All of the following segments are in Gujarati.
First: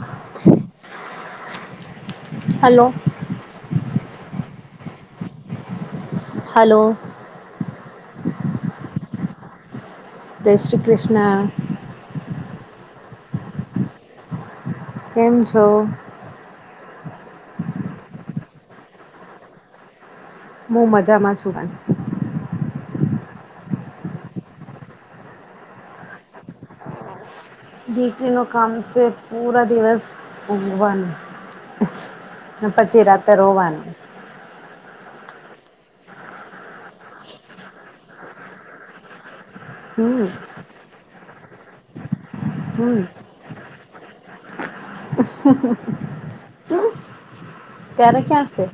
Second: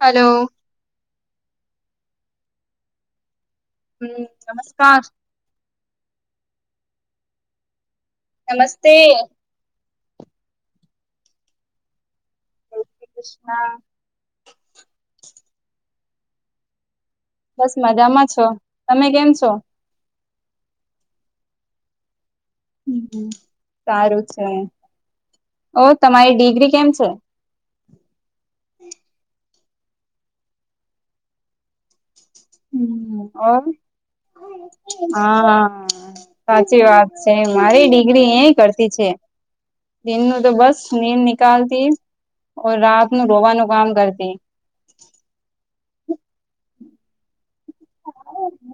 હલો. હલો નમસ્કાર. હલો. નમસ્તે. જય શ્રી કૃષ્ણ. જય શ્રી કૃષ્ણ. કેમ છો? બસ મજામાં છો. તમે કેમ છો? હું મજામાં છું હમ્મ સારું છે. ઓ તમારી દીકરી કેમ છે? દીકરીનું કામ છે પૂરા દિવસ ઊંઘવાનું. અને પછી હમ રાત્રે ઓર રોવાનું હા સાચી વાત છે મારી દીકરી એ કરતી છે. દિન હમ્મ નું તો બસ નીંદ નિકાલતી હમ્મ. રાત નું રોવાનું કામ કરતી. [unintelligible] ત્યારે ક્યાં છે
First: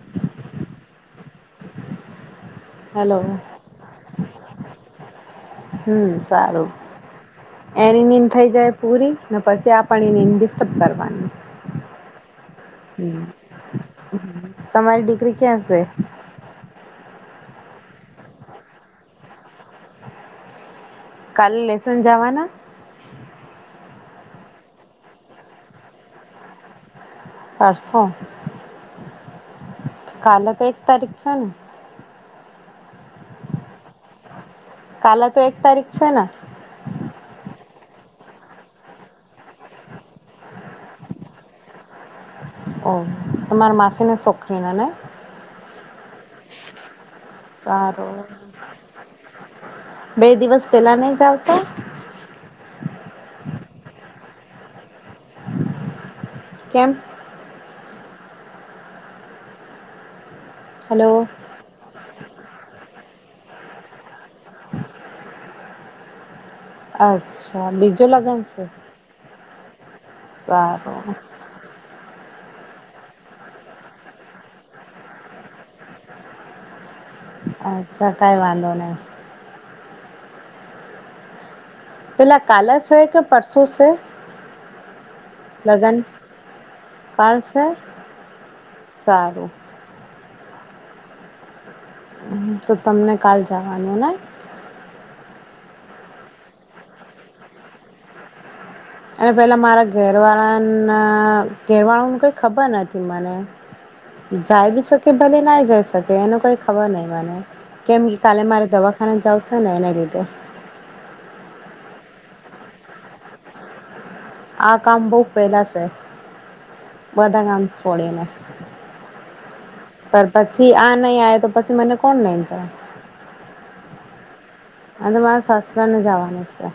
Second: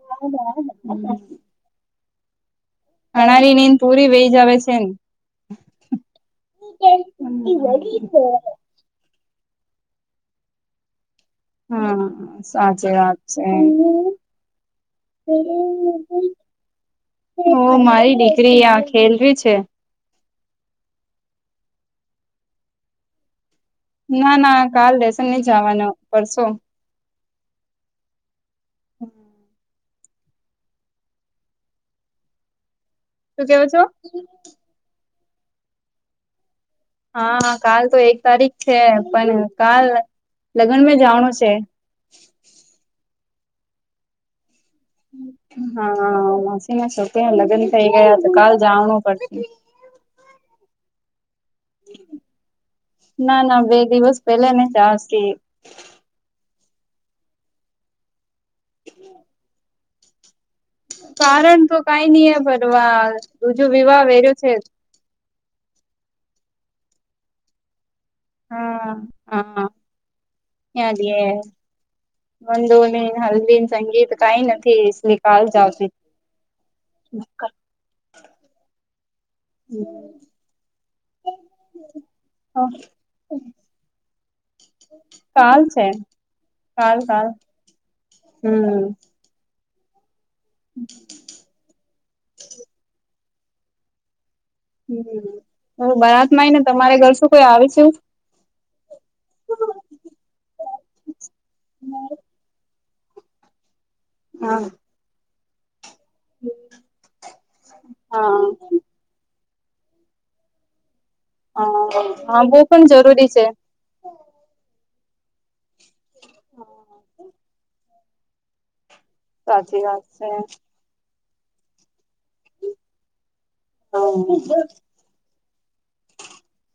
હેલો અનારી ને એને પુરી વહી જ આવે છે ને હમ સારું એની નીંદ થઇ જાય પૂરી અને પછી આપણ એને ડિસ્ટર્બ કરવાનું હા સાચી વાત છે. તમારી દીકરી ક્યાં છે? [inaudible] હો મારી દીકરી આં ખેલવી છે. કાલે લેસન જવાના ના ના કાલ લેશન નહી જવાનું પરશો પરસો કાલે તો એક તારીખ છે ને? શું કેવો છો કાલે તો એક તારીખ છે ને હા કાલ તો એક તારીખ છે પણ કાલ લગ્ન મેં જાવાનું છે ઓ તમારા માસી ને હા માસીના છોકરાના લગ્ન થઇ ગયા સારું તો કાલ જવાનું પડે બે દિવસ પહેલા. ના ના બે દિવસ પેલા ન ચી. કેમ. હમ. હલો કારણ તો કઈ નઈ હે પણ વા જો વિવાહ વેર્યો છે. અચ્છા બીજું લગન છે? હા હા સારું. મંદોની હલવી સંગીત કઈ નથી એટલે કાલ જ આવતી. હમ. અચ્છા કઈ વાંધો નહી. હમ. પેલા કાલે છે કે પરસુ છે. કાલ છે. લગ્ન હાલ કાલ હમ. સારું હમ. તો તમને કાલ જવાનું ને? હ હ બારાતમાં આવી ને તમારે ઘર શું કોઈ આવે છું. અને પેલા મારા ઘર વાળાના ઘેર વાળાને કઈ ખબર નથી. મને હા જાય બી સકે ભલેના જાયકે. એનો કઈ ખબર નહીં મને કેમ હા કાલે મારે દવાખાને જાવ. સનેવન દ તો. હ હા બહ પણ જરૂરી છે. આ કામ બવ પેલા છે બધા કામ છોડીને. સાચી વાત પર છે પછી આ નહી આવે તો પછી મને કોણ લઈને જાય. હ. અને મારે સસરા ને જવાનું સે.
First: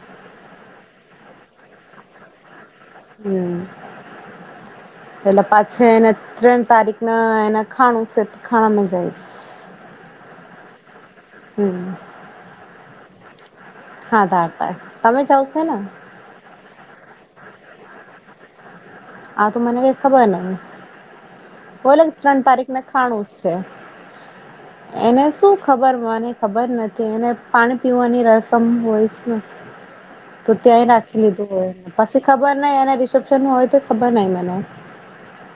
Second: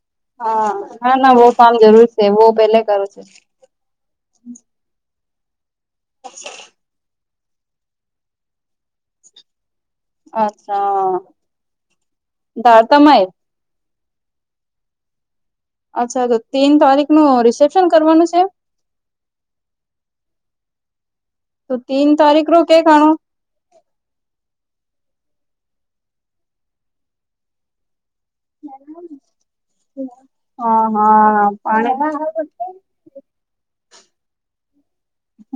હા ના ના વો ફારમ જરૂર છે વો પેલે કરો છે. હમ એટલે પાછી એને ત્રણ તારીખના એના ખાણું છે તો ખાણા માં જઈશ. અચ્છા. હમ. સમય. હા ધાડતાાય તમે જાાવ. અચ્છા તો તીન તારીખનું રિસેપ્શન કરવાનું છે? આ તો મને કે ખબર ન. તો ઓલે તીન ત્રણ તારીખ રો તારીખને કેક આણો ખાણું છે. એને શું ખબર મને ખબર નથી એને પાણી પીવાની. રસમ વયસ. તો હા ત્યાંય રાખી હા લીધું હોય પછી પાણી ખબર નય એના રિસેપ્શન નું હોય તો. ખબર નઈ મને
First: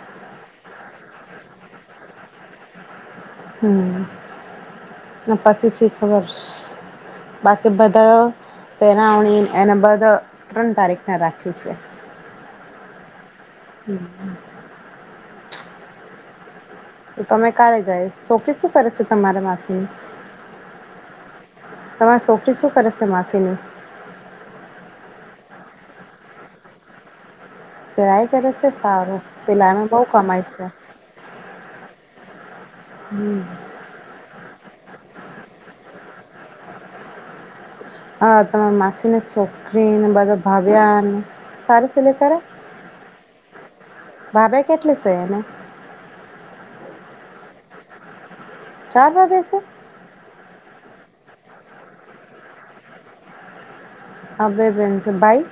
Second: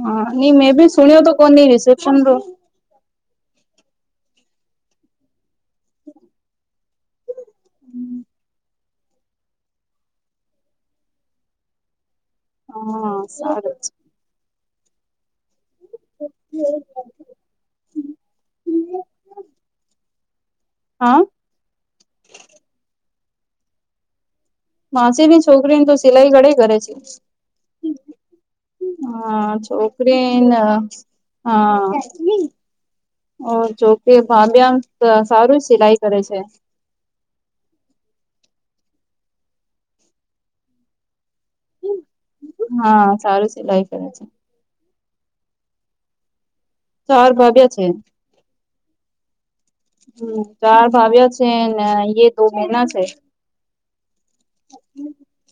હા નઈ મેં ભી સુણ્યો તો કોણ ન રિસેપ્શન રો. હમ ના પાછીથી ખબર. બાકી બધા પહેરાવણી એને બંધ ત્રણ તારીખને રાખ્યું છે. હા સારું છે. હું. તો તમે કાલે જાય શો કે શું કરે છે, તમારા માછલીનું. હા તમારે છોકરી શું કરે છે, માસીની. માછી ની છોકરીને તો સિલાઈ ઘણી કરે છે. સિલાઈ કરે છે સારું હા સિલાઈમાં બહુ કમાય છોકરીને છે. હા. હમ ઓ જો કે ભબ્યા. સારું સિલાઈ કરે છે. હ તમારા માસીને છોકરીને બધા ભાવ્યા. સારું સિલ કરે હા સારું સિલાઈ કરે છે ભાભાઈ કેટલી સે એને. ચાર ભાભી છે ચાર ભાભ્યા છે હા ચાર ભાભી છે ને એક મહિના છે. આપડે બેન છ ભાઈ?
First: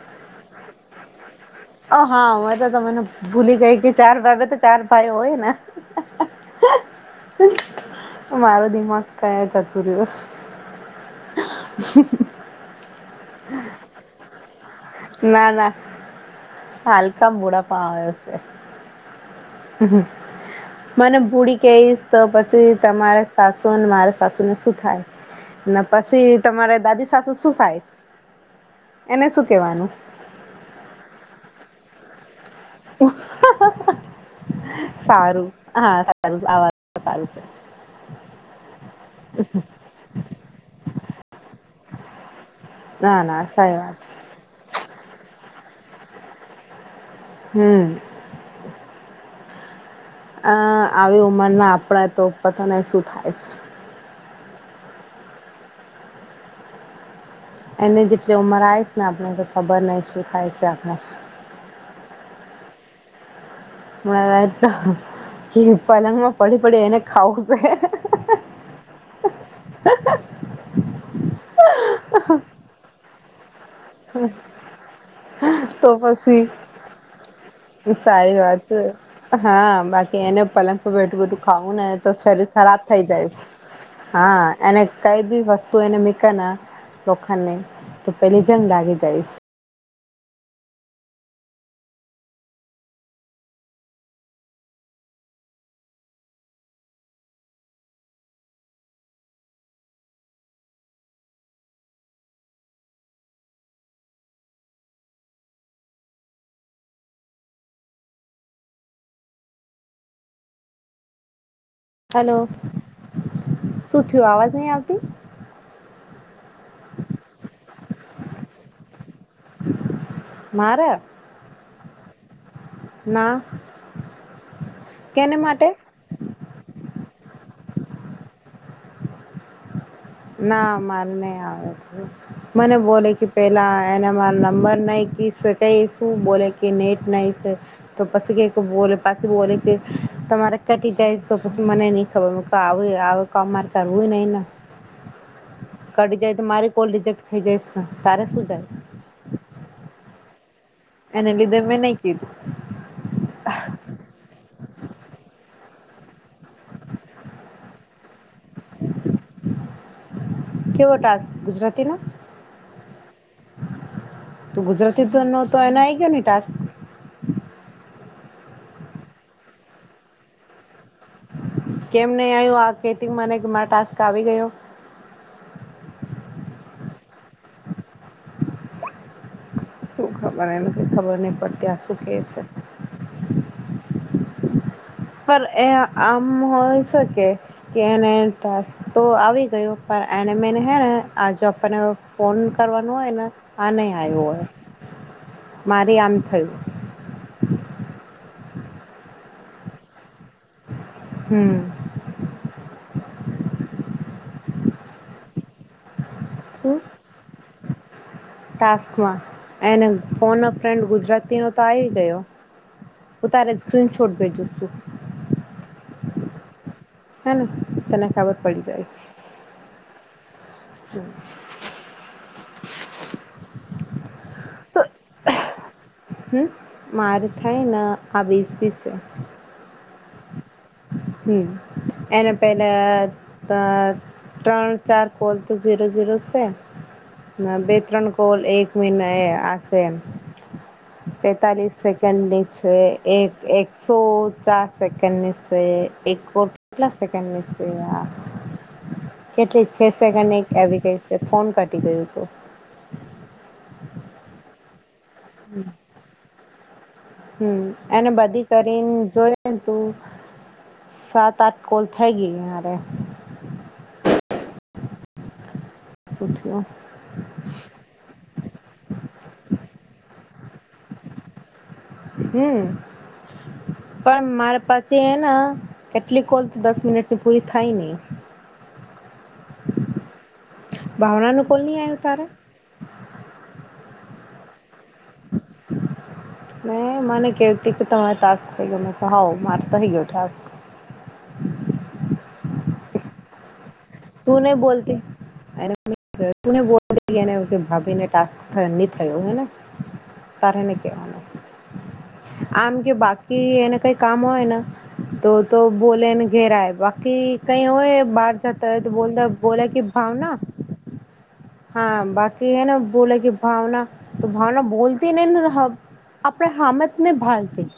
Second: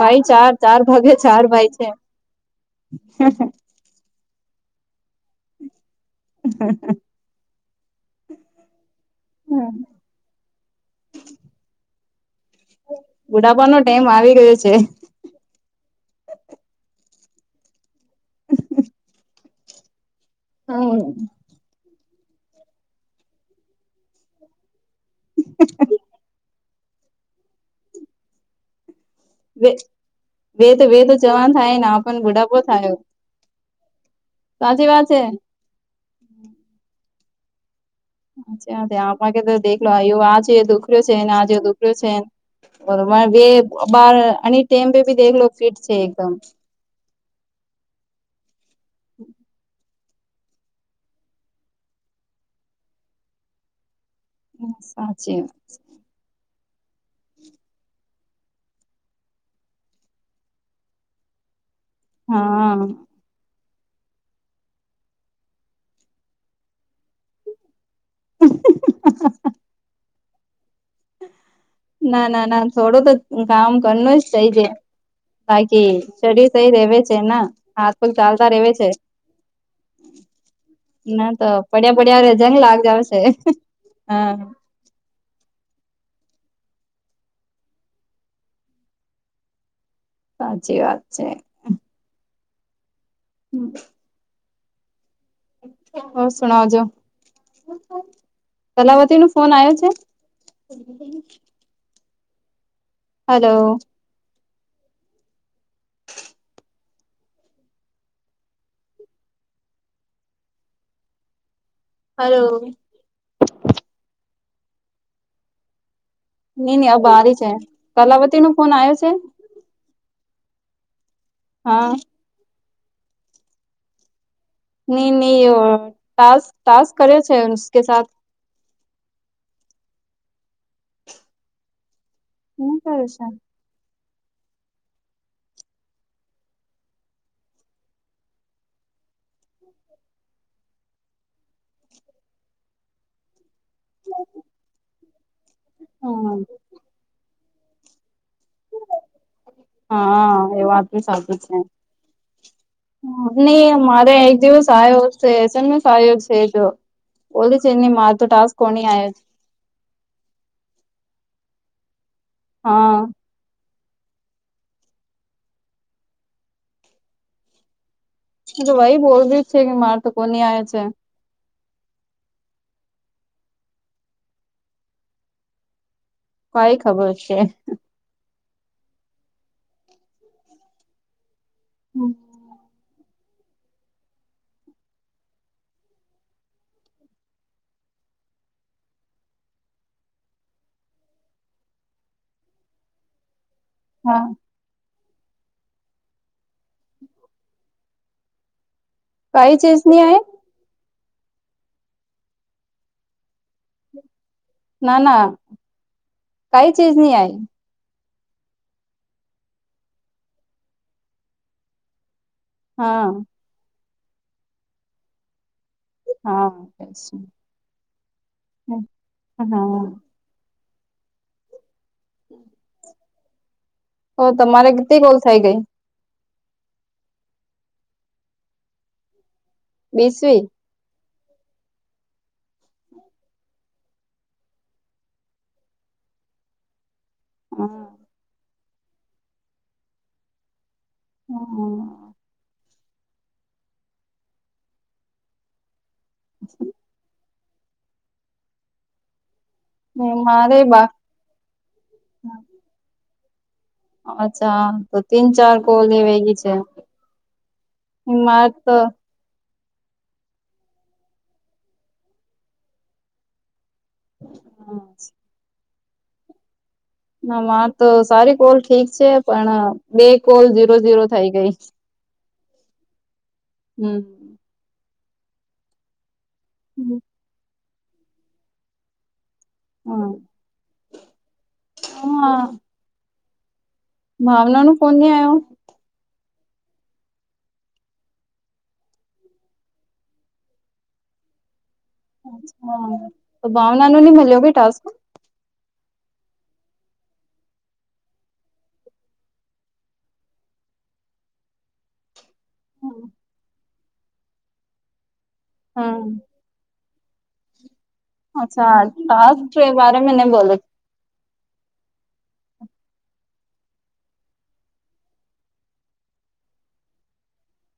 ભાઈ ચાર ચાર ભાગે ચાર ભાઈ છે હા હમે તો તને ભૂલી ગઈ કે ચાર ભાભે તો ચાર ભાઈ હોય ને. હ [inaudible] મારો દિમાગ કયા જતું રહ્યું. બુડાપાનો ટાઈમ આવી ગયો છે. ના ના હાલકા મૂડા પણ આવ્યો છે. મને બુડી કેઈ? તો પછી તમારે સાસુ મારે સાસુને શું થાય પછી તમારે દાદી સાસુ શું થાય? એને શું બે કેવાનું તો બે તો જવાનું થાય ને આપણ બુઢાપો થાય. સારું હા સારું આ વાત સારું છે. [inaudible] આજે ડેકરો છે, આજેઓ દેકરો છે. ના ના સારી [inaudible] વાત બાર અમે ટમ પે ભી દખલો ફિટ છે એકદમ. હમ્મ. અ આવી ઉંમર ના આપણા તો પોતાને શું થાય? સાચી. એને જેટલી ઉંમર આવીશ ને આપણ ખબર નહીં શું થાય છે આપણે. હા. પલંગ માં પડી પડી એને ખાવ છે. [unintelligible] [inaudible] ના ના ના થોડો તો કામ કરનું જ થઈ જ તો બાકી ચડી પછી થઈ રવે છે ને? હાજ તો સારી ચાલતા વાત રહેવે છે. હા બાકી એને પલંગ બેઠું ના બેઠું તો ખાવું ને પડ્યા તો પડ્યા શરીર જંગ લાગ ખરાબ જાવ થઈ છે જાય. હા અને કંઈ બી વસ્ તુ એને મિક ના લોખંડને તો પેલી જંગ લાગી જઈશ. સાચી વાત છે. હમ્મ. હો સુના જો. કલાવતી નો ફોન આવ્યો છે? હાલો. હાલો, હલો શું થયું અવાજ નહી આવતી. નઈ નહી આ બારી છે, કલાવતી નો ફોન આવ્યો છે? મારે? હા. ના. નહી કેને નહી માટે તસ્ તાસ્ક કરે છેકે સા ના મારે નહી આવે મને નહી કર્યો બોલે કે છે પેલા એને મા નંબર નહીં કેક શું બોલે કે નેટ નહી તો પછ કે બો પાછી બોલે કે તમારે કટી જઈ તો પછી મને નહી ખબર આવે આવે ક માર્ક એવ નહી ના. કડી જાય તો હમ મારી કોલ રિજેક્ટ થઈ જઈસ ને તારે સુું જાય. હા એ વાત સાચી છે કીધું ન મારે એક દિવસ સારુ છે એ સહયો છે જો બોલે છે નહી માર તો ટાસ્ક કોની આવે છે? કેવો ટાસ ગુજરાતીના? હા. તો ગુજરાતી નો તો એને આઈ ગયો ને ટાસ્ક. તો ભાઈ બોલવી છે કે મારે તો કોની આવે છે કેમ નહી આવ્યું આ કેથી મને મારા ટાસ્ક આવી ગયો. કઈ ખબર છે. શું ખબર એને કે ખબર નહી પડતી આ શું કહે છે. એ આમ હોય શકે કેને ટાસ્ક તો આવી ગયો એને મને હે ને આજો આપણને ફોન કરવાનો હોય ને આ નહીં આવ્યો હા હોય મારે આમ થયું. કઈ ચેજની હે. હમ. ના ના કઈ શું ચીજને આય. ટાસ્કમાં એને ફોન અ ફ્રેન્ડ ગુજરાતી નો તો આવી ગયો હા. તિન છોટ ભેજો છું હા હેને તને ખબર પડી જાય. હા હ તમારે કેટલી કોલ થઈ ગઈ? હમ મારે થાયને આ વિશેમી છે બીસવી. હમ એને પેલા અ ત્રણ ચાર કોલ તો ઝીરો ઝીરો છે. ના બે હા ત્રણ કોલ એક મહિના એ આશે પેતાલીસ સેકન્ડની છે એક એકસો ચાર સેકન્ડની એક કોલ કેટલા સેકન્ડની કેટલી છે સેકન્ડ એક મારે આવી બા ગઈ છે ફોન કાટી ગયું હતું અચ્છા તો તીન ચાર કોલ એવેલી છે હમ એને બધી માત કરીને જોય પરંતુ સાત આઠ કોલ થઈ ગઈ મારે હા. [unintelligible] ના મા તો સારી કોલ ઠીક છે પણ બે કોલ ઝીરો ઝીરો થઈ ગઈ. હમ પણ હમ. મારે પછી એના કેટલી કોલ તો દસ મિનિટની પૂરી થાય નહી. હા ભાવનાનું કોલ નહી આયો તારે? ભાવનાનું ફોન નહી આયો. હ મને કેતી કે તમારે ટાસ્ક થઈ ગયો મે કહું થઈ ગયો ટાસ્ક [inaudible] તો ભાવનાનું નહી મલ્યોને પણ ટાસ્ક. તને બોલને કે ભાભીને ટાસ્ક નહી થયો હેને [unintelligible] આમ કે બાકી એને કઈ કામ હોયને તો તો બોલે હા. ને ઘેરા બાકી કઈ હોય બહાર જ અચ્છા ત બોલતા ટાસ્ક બોલે કે બારે મે નહી ભાવના. બોલે હા બાકી એને બોલે કે ભાવના તો ભાવના બોતી નહી હ આપણે હામે નહી ભાલતી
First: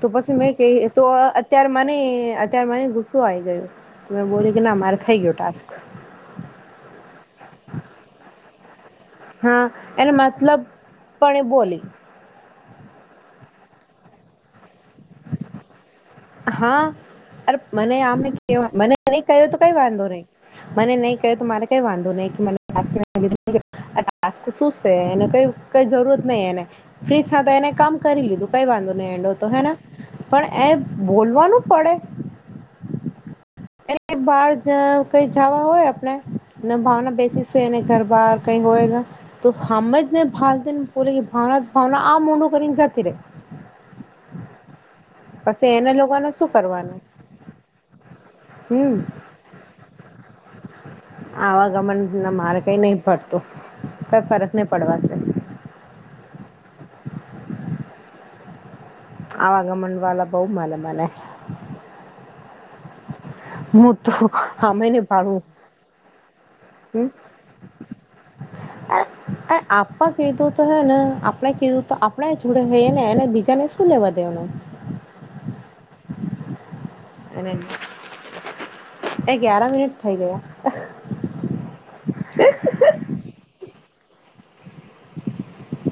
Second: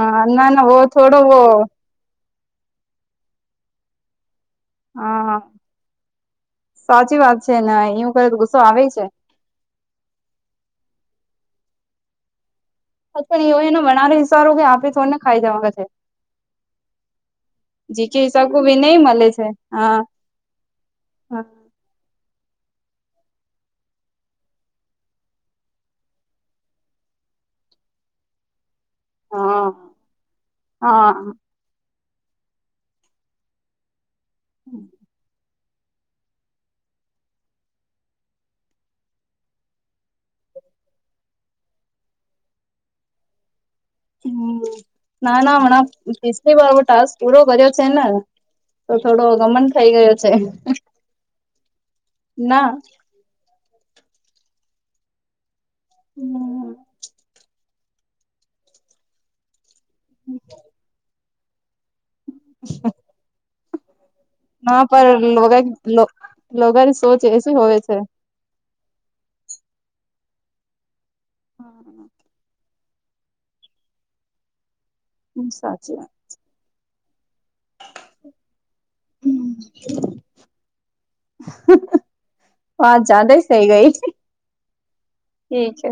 તો પછી ના મેં કે ના વો તો થોડો વો અત્યારે મને ત્યારે મને ગુસ્સો આવી ગયો મે બોલ્યો કે ના મારે થઈ ગયો હા ટાસ્ક સાચી વાત છે ને એવું કરે તો ગુસ્સો આવે છે હા એને મતલબ પણ એ બોલી. પણ એવો એનો વનારે હિશારો કે આપણે થોડ ને ખાઈ જવા છે હા અ મને જીકે આમને હિસાબ કો ભી મને નહી મળે ક્યો છે તો કઈ હા વાંધો નહી મને નહી ક્યું તો હા. મારે કઈ વાંધો નહી કે મને હ તો શું છે એને ક કઈ જરૂરત નહી એને ફ્રીજ તો એને કામ કરી લીધું કઈ વાંધો તો હે હા પણ એ હા બોલવાનું પડે કઈ બાાર જ કઈ જવા હોય આપણે ભાવના બેસી છે ઘર બાર કઈ હોય તો હ જ ને ભ ઓ ભાવના ભાવના આમનો કરીને જાતિ ર હ ના ના હણા લોકોને શું પસલી વારો કરવાનું ટાસ્ક પૂરો કર્યો છેને તો હમ થોડો ગમન થઇ ગયો છે આવાગમન ના મારે કઈ નહ પડતું કઈ ફરક નહી પડવાશે હમ્મ આવા ગમંડ વાળ બહુ મને મને અ હું તો ના આમેને પર ભાડું લોગા ની સોચ એ શી હોવે છે. આપણા કીધું તો હે ને આપણે કીધું તો આપણા જોડે થઈ ને એને બીજાને શું લેવા દેવાનું હમ્મ સાચી વાત એ ગયારા મિનિટ થઇ ગયા હા જદ સહી ઠીક છે